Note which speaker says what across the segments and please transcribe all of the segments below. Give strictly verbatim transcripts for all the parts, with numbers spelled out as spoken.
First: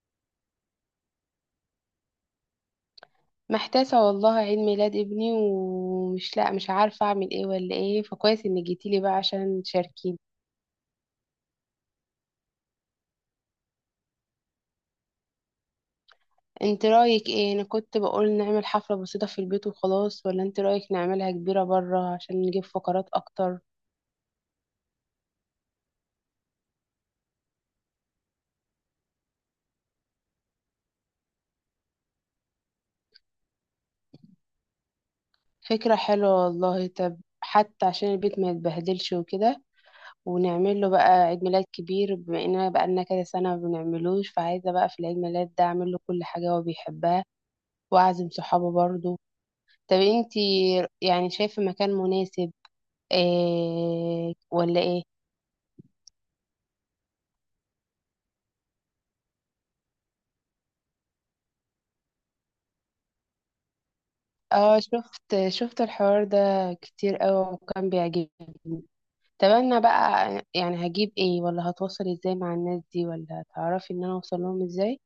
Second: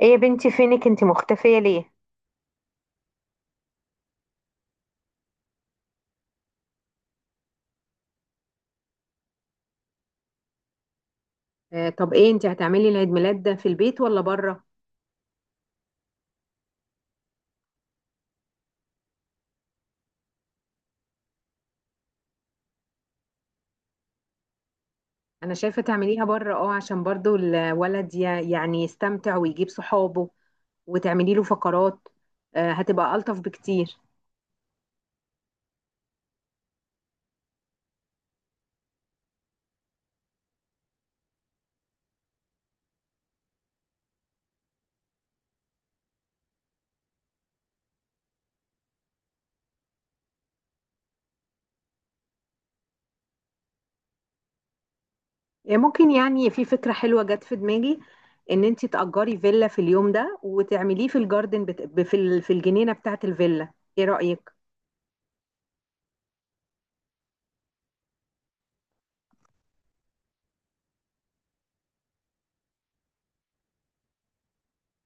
Speaker 1: ايه يا بنتي، فينك انتي؟ مختفية ليه؟
Speaker 2: محتاسة والله. عيد ميلاد ابني ومش لا مش عارفة اعمل ايه ولا ايه، فكويس انك جيتيلي بقى عشان تشاركيني.
Speaker 1: آه، طب ايه، انت هتعملي العيد ميلاد ده في البيت ولا بره؟
Speaker 2: انت رأيك ايه؟ انا كنت بقول نعمل حفلة بسيطة في البيت وخلاص، ولا انت رأيك نعملها كبيرة برا عشان نجيب فقرات اكتر؟
Speaker 1: انا شايفه تعمليها بره، اه، عشان برضو الولد ي- يعني يستمتع ويجيب صحابه وتعملي له فقرات. آه، هتبقى الطف بكتير.
Speaker 2: فكرة حلوة والله. طب حتى عشان البيت ما يتبهدلش وكده، ونعمل له بقى عيد ميلاد كبير بما اننا بقالنا كذا سنة ما بنعملوش، فعايزة بقى في العيد ميلاد ده اعمل له كل حاجة هو بيحبها، واعزم صحابه برضه. طب انتي يعني شايفة مكان مناسب إيه ولا ايه؟
Speaker 1: آه، ممكن، يعني في فكره حلوه جت في دماغي ان انت تأجري فيلا في اليوم ده وتعمليه في الجاردن بت... ب- في ال- في الجنينه بتاعه الفيلا. ايه رأيك؟
Speaker 2: اه، شفت شفت الحوار ده كتير قوي وكان بيعجبني. طب انا بقى يعني هجيب ايه؟ ولا هتواصل ازاي مع الناس دي؟ ولا تعرفي ان انا اوصل لهم ازاي؟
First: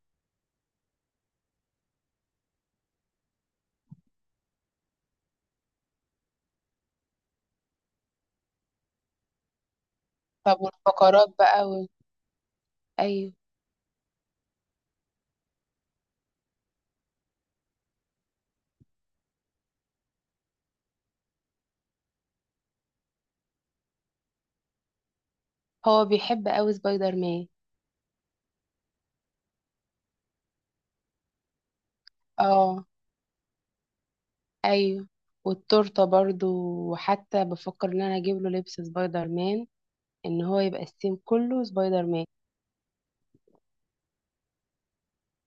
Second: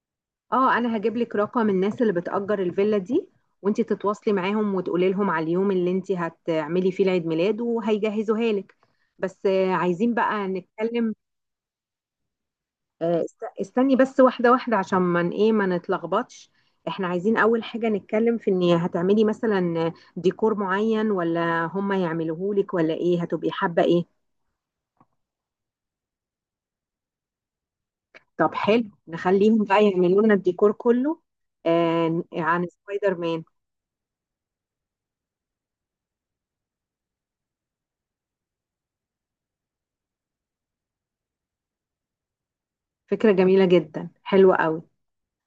Speaker 1: اه، انا هجيب لك رقم الناس اللي بتأجر الفيلا دي وانتي تتواصلي معاهم وتقولي لهم على اليوم اللي انتي هتعملي فيه العيد ميلاد وهيجهزوها لك. بس آه، عايزين بقى
Speaker 2: طب
Speaker 1: نتكلم.
Speaker 2: والفقرات بقى و...
Speaker 1: آه،
Speaker 2: ايوه.
Speaker 1: است- استني بس، واحدة واحدة عشان ما ن- ايه ما نتلخبطش. احنا عايزين اول حاجة نتكلم في ان هتعملي مثلا ديكور معين ولا هم يعملوه لك، ولا ايه هتبقي حابة ايه؟
Speaker 2: هو بيحب قوي سبايدر مان.
Speaker 1: طب حلو، نخليهم بقى يعملوا لنا الديكور كله آه، عن
Speaker 2: اه،
Speaker 1: سبايدر مان.
Speaker 2: ايوه، والتورته برضو. وحتى بفكر ان انا اجيب له لبس سبايدر مان، ان هو يبقى السيم كله سبايدر مان.
Speaker 1: فكرة جميلة جدا، حلوة قوي.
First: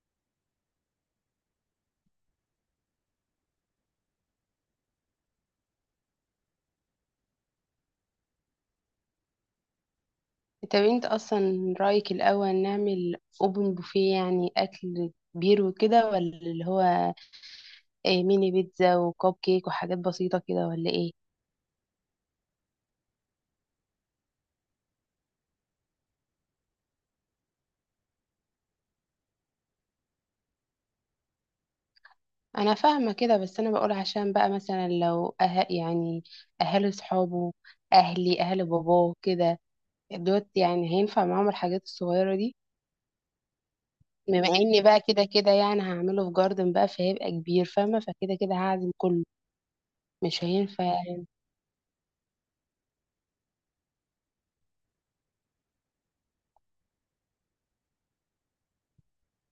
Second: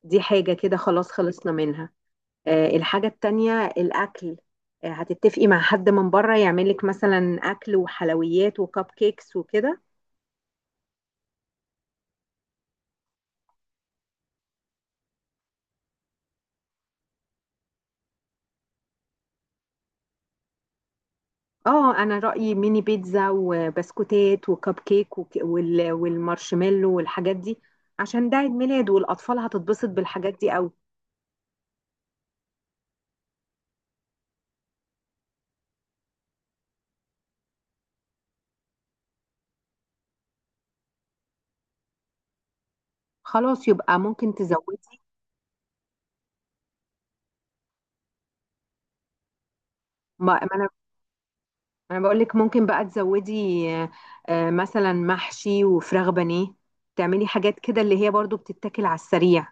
Speaker 1: دي حاجة كده خلاص، خلصنا منها. آه، الحاجة التانية الأكل. آه، هتتفقي مع حد من بره يعملك مثلا أكل وحلويات وكب كيكس وكده؟
Speaker 2: طب انت اصلا رأيك الاول نعمل اوبن بوفيه، يعني اكل كبير وكده، ولا اللي هو ايه، ميني بيتزا وكوب كيك وحاجات بسيطة كده، ولا ايه؟
Speaker 1: اه، انا رأيي ميني بيتزا وبسكوتات وكب كيك وك- وال- والمارشميلو والحاجات دي، عشان ده عيد ميلاد والأطفال هتتبسط بالحاجات دي قوي.
Speaker 2: انا فاهمة كده، بس انا بقول عشان بقى مثلا لو أه يعني اهل صحابه، اهلي، اهل باباه كده، دوت يعني هينفع معاهم الحاجات الصغيرة دي؟
Speaker 1: خلاص، يبقى ممكن
Speaker 2: بما اني
Speaker 1: تزودي.
Speaker 2: بقى كده كده يعني هعمله في جاردن بقى، فهيبقى كبير، فاهمة؟ فكده كده هعزم كله،
Speaker 1: ما
Speaker 2: مش
Speaker 1: ما انا
Speaker 2: هينفع.
Speaker 1: انا بقول لك ممكن بقى تزودي. آه، آه، مثلا محشي وفراخ بانيه، تعملي حاجات كده اللي هي برضو بتتاكل على السريع.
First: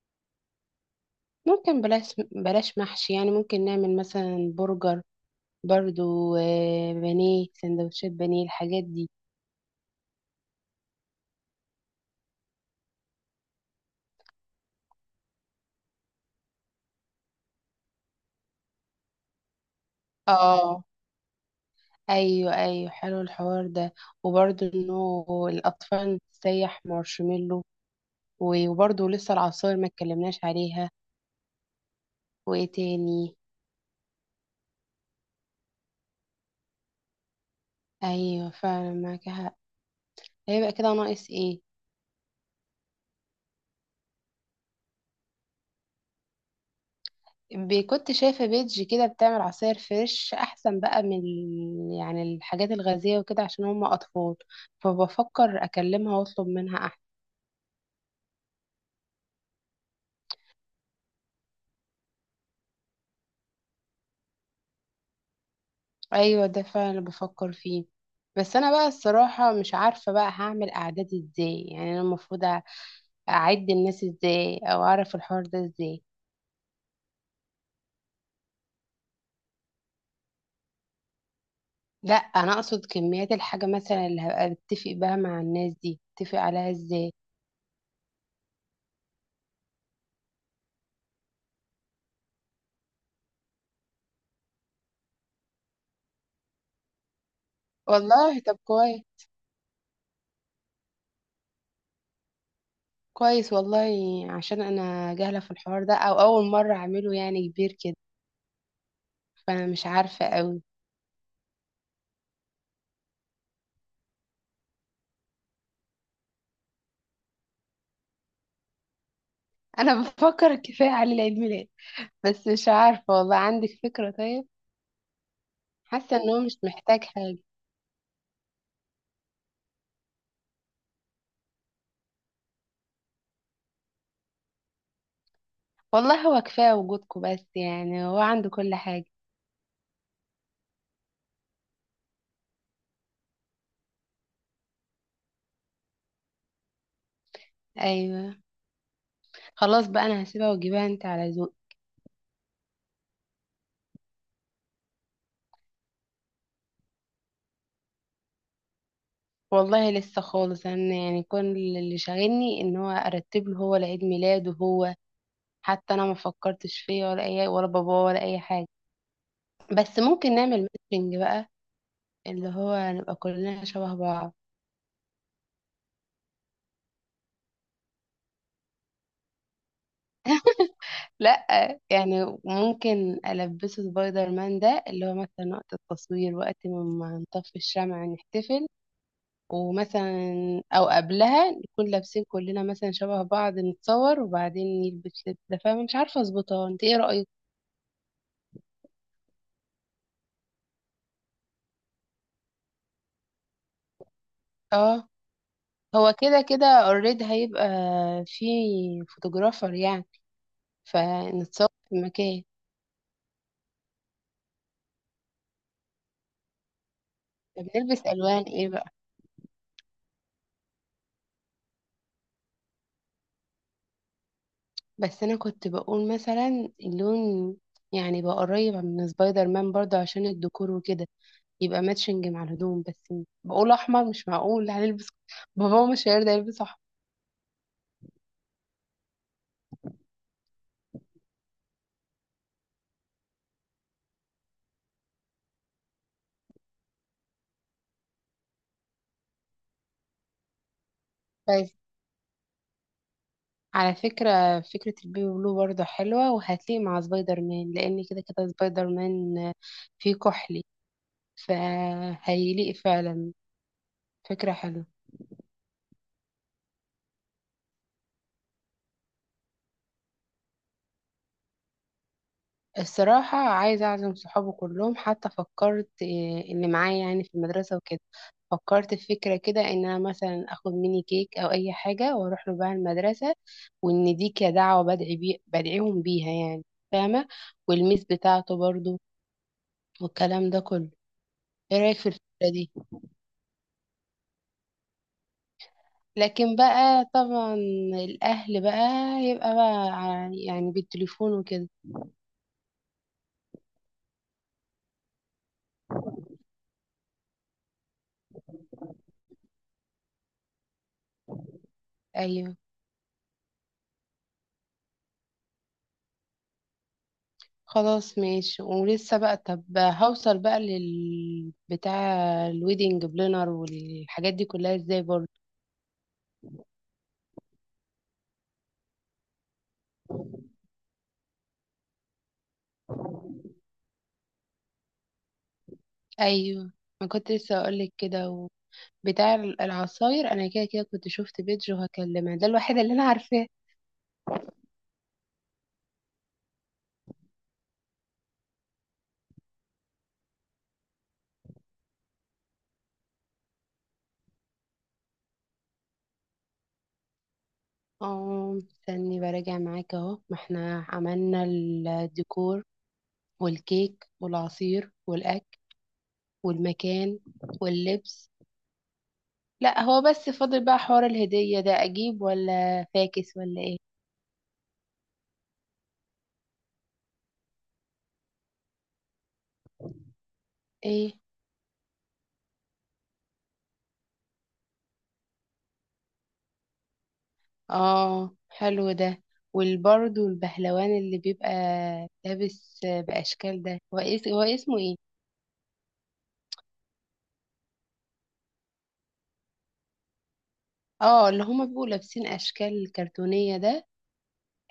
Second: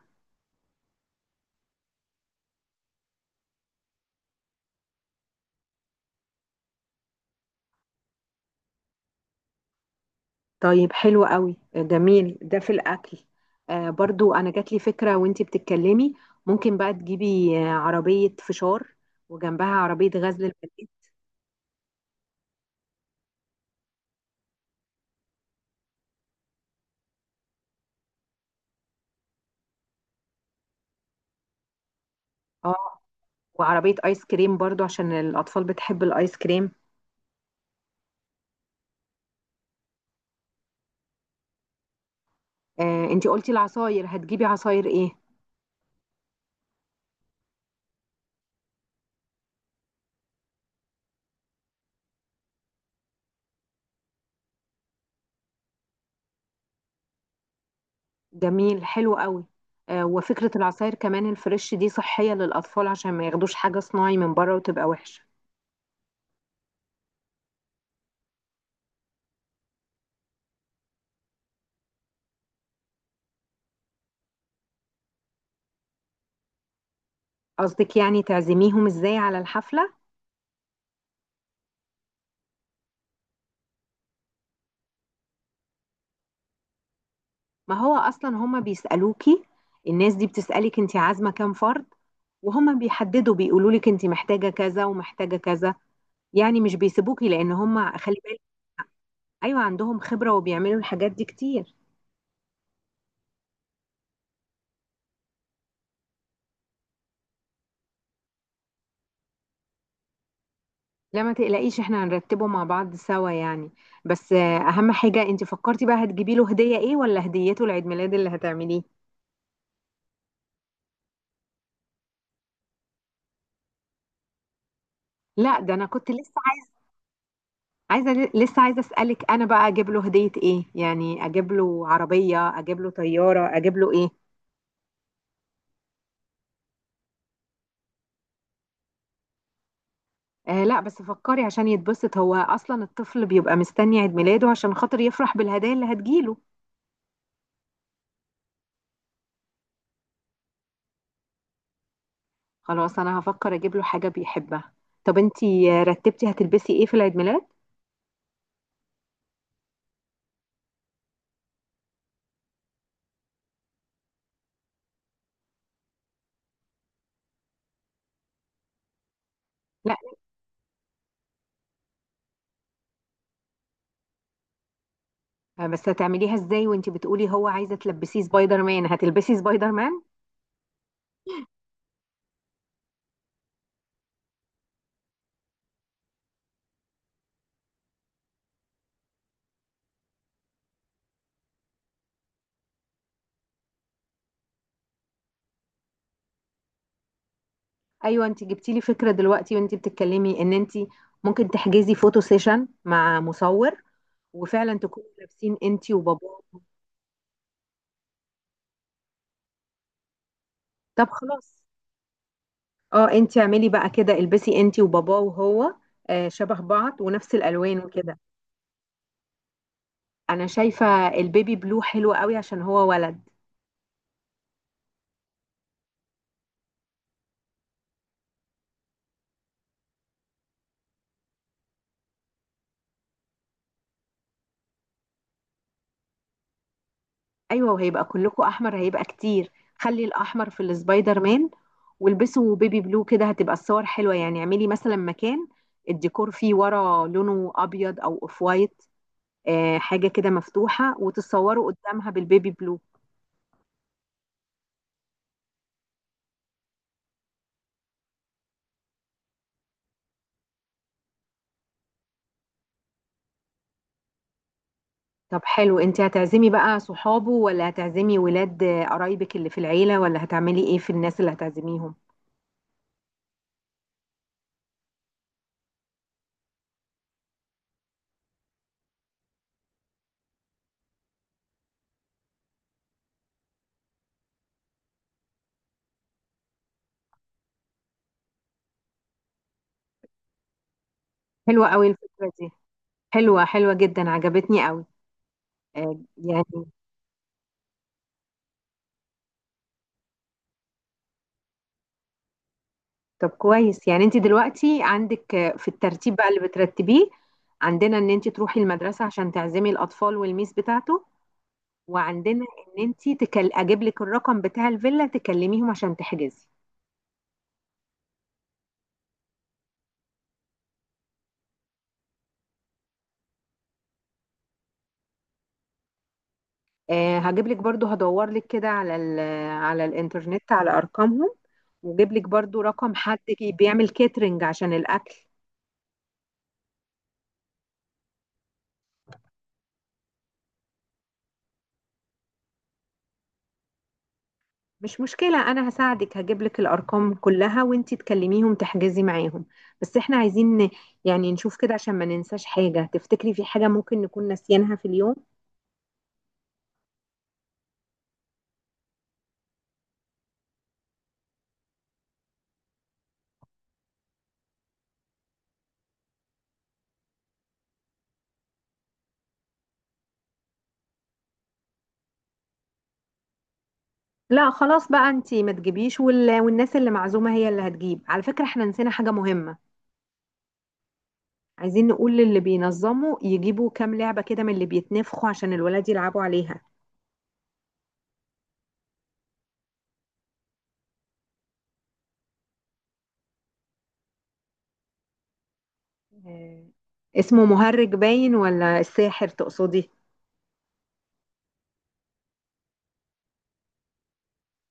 Speaker 2: ممكن بلاش بلاش محشي، يعني ممكن نعمل مثلا برجر برضو. آه، بانيه، سندوتشات بانيه، الحاجات دي.
Speaker 1: طيب حلو قوي، جميل ده في الأكل. آه، برضو أنا جات لي فكرة وانتي بتتكلمي. ممكن بقى تجيبي آه، عربية فشار وجنبها عربية غزل
Speaker 2: اه،
Speaker 1: البلد.
Speaker 2: ايوه ايوه، حلو الحوار ده. وبرضو انه الاطفال تسيح مارشميلو، وبرضو لسه العصاير ما اتكلمناش عليها. وايه
Speaker 1: اه،
Speaker 2: تاني؟
Speaker 1: وعربية آيس كريم برضو عشان الأطفال بتحب الآيس كريم.
Speaker 2: ايوه فعلا معاك حق. هيبقى كده ناقص ايه؟
Speaker 1: آه، انتي قلتي العصاير، هتجيبي عصاير ايه؟
Speaker 2: ب- كنت شايفة بيج كده بتعمل عصاير فريش، أحسن بقى من ال- يعني الحاجات الغازية وكده عشان هم أطفال، فبفكر أكلمها وأطلب منها أحسن.
Speaker 1: جميل، حلو قوي. آه، وفكرة العصاير كمان الفريش دي صحية للأطفال عشان ما ياخدوش حاجة صناعي من بره وتبقى وحشة.
Speaker 2: أيوة، ده فعلا اللي بفكر فيه. بس أنا بقى الصراحة مش عارفة بقى هعمل أعداد إزاي. يعني أنا المفروض أ- أعد الناس إزاي أو أعرف الحوار ده إزاي؟
Speaker 1: قصدك يعني تعزميهم ازاي على الحفلة؟
Speaker 2: لا، أنا أقصد كميات الحاجة مثلا اللي هبقى بتفق بها مع الناس دي، أتفق عليها إزاي؟
Speaker 1: ما هو اصلا هما بيسالوكي، الناس دي بتسالك انت عازمه كام فرد، وهما بيحددوا بيقولوا لك انت محتاجه كذا ومحتاجه كذا. يعني مش بيسيبوكي، لان هما، خلي
Speaker 2: والله
Speaker 1: بالك.
Speaker 2: طب كويس.
Speaker 1: ايوه، عندهم خبره وبيعملوا الحاجات دي كتير.
Speaker 2: كويس والله، عشان انا جاهله في الحوار ده، او اول مره اعمله يعني كبير كده، فانا مش عارفه قوي.
Speaker 1: لا ما تقلقيش، احنا هنرتبه مع بعض سوا يعني. بس آه، اهم حاجه، انت فكرتي بقى هتجيبي له هديه ايه؟ ولا هديته العيد ميلاد اللي هتعمليه؟
Speaker 2: انا بفكر كفايه على العيد ميلاد، بس مش عارفه والله، عندك فكره طيب؟
Speaker 1: لا، ده انا كنت
Speaker 2: حاسه ان
Speaker 1: لسه
Speaker 2: هو مش
Speaker 1: عايزه.
Speaker 2: محتاج حاجه.
Speaker 1: عايزه، لسه عايزه اسالك، انا بقى اجيب له هديه ايه؟ يعني اجيب له عربيه، اجيب له طياره، اجيب له ايه؟
Speaker 2: والله هو كفايه وجودكم، بس يعني هو عنده كل حاجه.
Speaker 1: آه لا، بس فكري عشان يتبسط، هو اصلا الطفل بيبقى مستني عيد ميلاده عشان خاطر يفرح بالهدايا اللي هتجيله.
Speaker 2: ايوه، خلاص بقى، انا هسيبها واجيبها انت على ذوق.
Speaker 1: خلاص، انا هفكر اجيب له حاجه بيحبها. طب انتي آه، رتبتي هتلبسي ايه في العيد ميلاد؟
Speaker 2: والله لسه خالص، انا يعني كل اللي شاغلني ان هو ارتب له هو العيد ميلاد وهو، حتى انا ما فكرتش فيه ولا اي، ولا باباه، ولا اي حاجه.
Speaker 1: لا
Speaker 2: بس ممكن نعمل ماتشنج بقى، اللي هو نبقى كلنا شبه بعض.
Speaker 1: آه، بس هتعمليه ازاي؟ وانتي بتقولي هو عايزه تلبسيه سبايدر مان، هتلبسي سبايدر مان؟
Speaker 2: لا، يعني ممكن ألبسه سبايدر مان ده اللي هو مثلا وقت التصوير، وقت ما نطفي الشمع، نحتفل، ومثلا أو قبلها نكون لابسين كلنا مثلا شبه بعض، نتصور، وبعدين يلبس لبس ده، فاهمة؟ مش عارفة أظبطها، أنت إيه رأيك؟
Speaker 1: ايوه، انتي جبتي لي فكره دلوقتي وانتي بتتكلمي، ان انتي ممكن تحجزي فوتو سيشن مع مصور، وفعلا
Speaker 2: اه،
Speaker 1: تكونوا لابسين انتي
Speaker 2: هو
Speaker 1: وباباه.
Speaker 2: كده كده اوريدي هيبقى في فوتوغرافر يعني،
Speaker 1: طب خلاص،
Speaker 2: فنتصور في مكان.
Speaker 1: اه انتي اعملي بقى كده، البسي انتي وباباه وهو آه، شبه بعض ونفس
Speaker 2: طب
Speaker 1: الالوان
Speaker 2: نلبس
Speaker 1: وكده.
Speaker 2: ألوان إيه بقى؟
Speaker 1: انا شايفه البيبي بلو حلو قوي عشان هو ولد.
Speaker 2: بس انا كنت بقول مثلا اللون يعني بقى قريب من سبايدر مان برضه عشان الديكور وكده، يبقى ماتشنج مع الهدوم بس. بقول احمر، مش معقول هنلبس بابا مش هيرضى يلبس احمر.
Speaker 1: ايوه وهيبقى كلكوا احمر، هيبقى كتير. خلي الاحمر في السبايدر مان، والبسوا بيبي بلو. كده هتبقى الصور حلوه. يعني اعملي مثلا مكان الديكور فيه ورا لونه ابيض او اوف وايت، آه، حاجه كده مفتوحه، وتتصوروا
Speaker 2: بس
Speaker 1: قدامها بالبيبي بلو.
Speaker 2: على فكرة، فكرة البيبي بلو برضه حلوة، وهتليق مع سبايدر مان، لأن كده كده سبايدر مان فيه كحلي، فهيليق فعلا. فكرة حلوة.
Speaker 1: طب حلو، انت هتعزمي بقى صحابه ولا هتعزمي ولاد قرايبك اللي في العيلة؟ ولا هتعملي ايه في الناس اللي هتعزميهم؟
Speaker 2: الصراحة عايزة أعزم صحابي كلهم، حتى فكرت إيه، اللي معايا يعني في المدرسة وكده. فكرت في فكرة كده، إن أنا مثلا آخد ميني كيك أو أي حاجة وأروح له بقى المدرسة، وإن دي كدعوة بدعي بي بدعيهم بيها يعني، فاهمة؟ والميس بتاعته برضو، والكلام ده كله.
Speaker 1: حلوة
Speaker 2: إيه
Speaker 1: قوي
Speaker 2: رأيك في
Speaker 1: الفكرة دي.
Speaker 2: الفكرة دي؟
Speaker 1: حلوة، حلوة جدا، عجبتني قوي. آه، يعني
Speaker 2: لكن بقى طبعا الأهل بقى يبقى بقى ع- يعني بالتليفون وكده.
Speaker 1: طب كويس. يعني انت دلوقتي عندك آه، في الترتيب بقى اللي بترتبيه، عندنا ان انت تروحي المدرسة عشان تعزمي الاطفال والميس بتاعته، وعندنا
Speaker 2: أيوه،
Speaker 1: ان انت تكل... اجيب لك الرقم بتاع الفيلا تكلميهم عشان تحجزي.
Speaker 2: خلاص ماشي. ولسه بقى، طب هوصل بقى لل بتاع الويدنج بلانر والحاجات دي كلها ازاي برضه؟
Speaker 1: آه، هجيب لك برضو، هدور لك كده على ال على الانترنت على ارقامهم، واجيب لك برضو رقم حد كي- بيعمل كاترينج عشان الاكل.
Speaker 2: ايوه، ما كنت لسه اقولك كده و... بتاع العصاير انا كده كده كنت شفت بيج وهكلمها، ده الوحيد اللي انا عارفاه.
Speaker 1: مش مشكلة، انا هساعدك، هجيب لك الارقام كلها وانتي تكلميهم تحجزي معاهم. بس احنا عايزين ن- يعني نشوف كده عشان ما ننساش حاجة. تفتكري في حاجة ممكن نكون ناسيينها في اليوم؟
Speaker 2: اه، استني براجع معاك، اهو ما احنا عملنا الديكور، والكيك، والعصير، والاكل، والمكان، واللبس. لا هو بس فاضل بقى حوار الهدية ده، اجيب ولا فاكس ولا ايه؟
Speaker 1: لا خلاص بقى، انتي ما تجيبيش وال... والناس اللي معزومة هي اللي هتجيب. على فكرة احنا نسينا حاجة مهمة.
Speaker 2: ايه؟
Speaker 1: عايزين نقول للي بينظموا يجيبوا كام لعبة كده من اللي بيتنفخوا عشان الولاد يلعبوا عليها.
Speaker 2: اه حلو ده. والبرضو البهلوان اللي بيبقى لابس بأشكال ده، هو إيه- هو اسمه ايه؟
Speaker 1: آه، اسمه مهرج، باين ولا الساحر تقصدي؟
Speaker 2: اه اللي هما بيبقوا لابسين أشكال كرتونية ده.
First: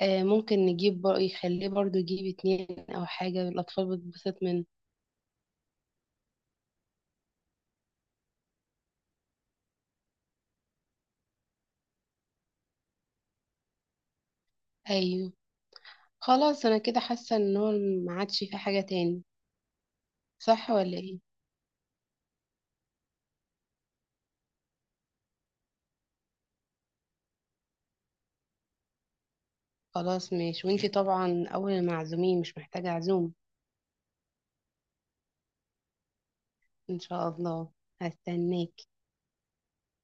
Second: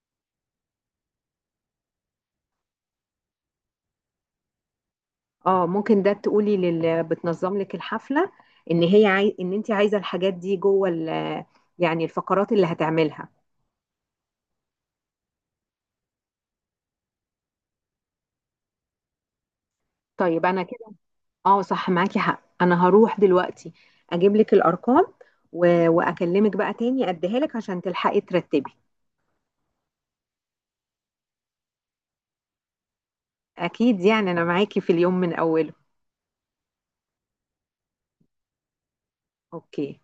Speaker 2: آه، ممكن نجيب بر... يخليه برضو يجيب اتنين أو حاجة، الأطفال بتتبسط منه.
Speaker 1: اه ممكن، ده تقولي للي بتنظم لك الحفلة ان هي عاي... ان انت عايزة الحاجات دي جوه ال... يعني الفقرات اللي هتعملها.
Speaker 2: أيوه، خلاص أنا كده حاسة إن هو ما عادش في حاجة تاني،
Speaker 1: طيب انا
Speaker 2: صح
Speaker 1: كده.
Speaker 2: ولا ايه؟
Speaker 1: اه صح، معاكي حق، انا هروح دلوقتي اجيب لك الارقام و... واكلمك بقى تاني اديها لك عشان تلحقي ترتبي.
Speaker 2: خلاص ماشي، وانتي طبعا أول المعزومين، مش محتاجة عزوم.
Speaker 1: اكيد، يعني انا معاكي في اليوم من اوله.
Speaker 2: إن شاء الله، هستناك.
Speaker 1: اوكي.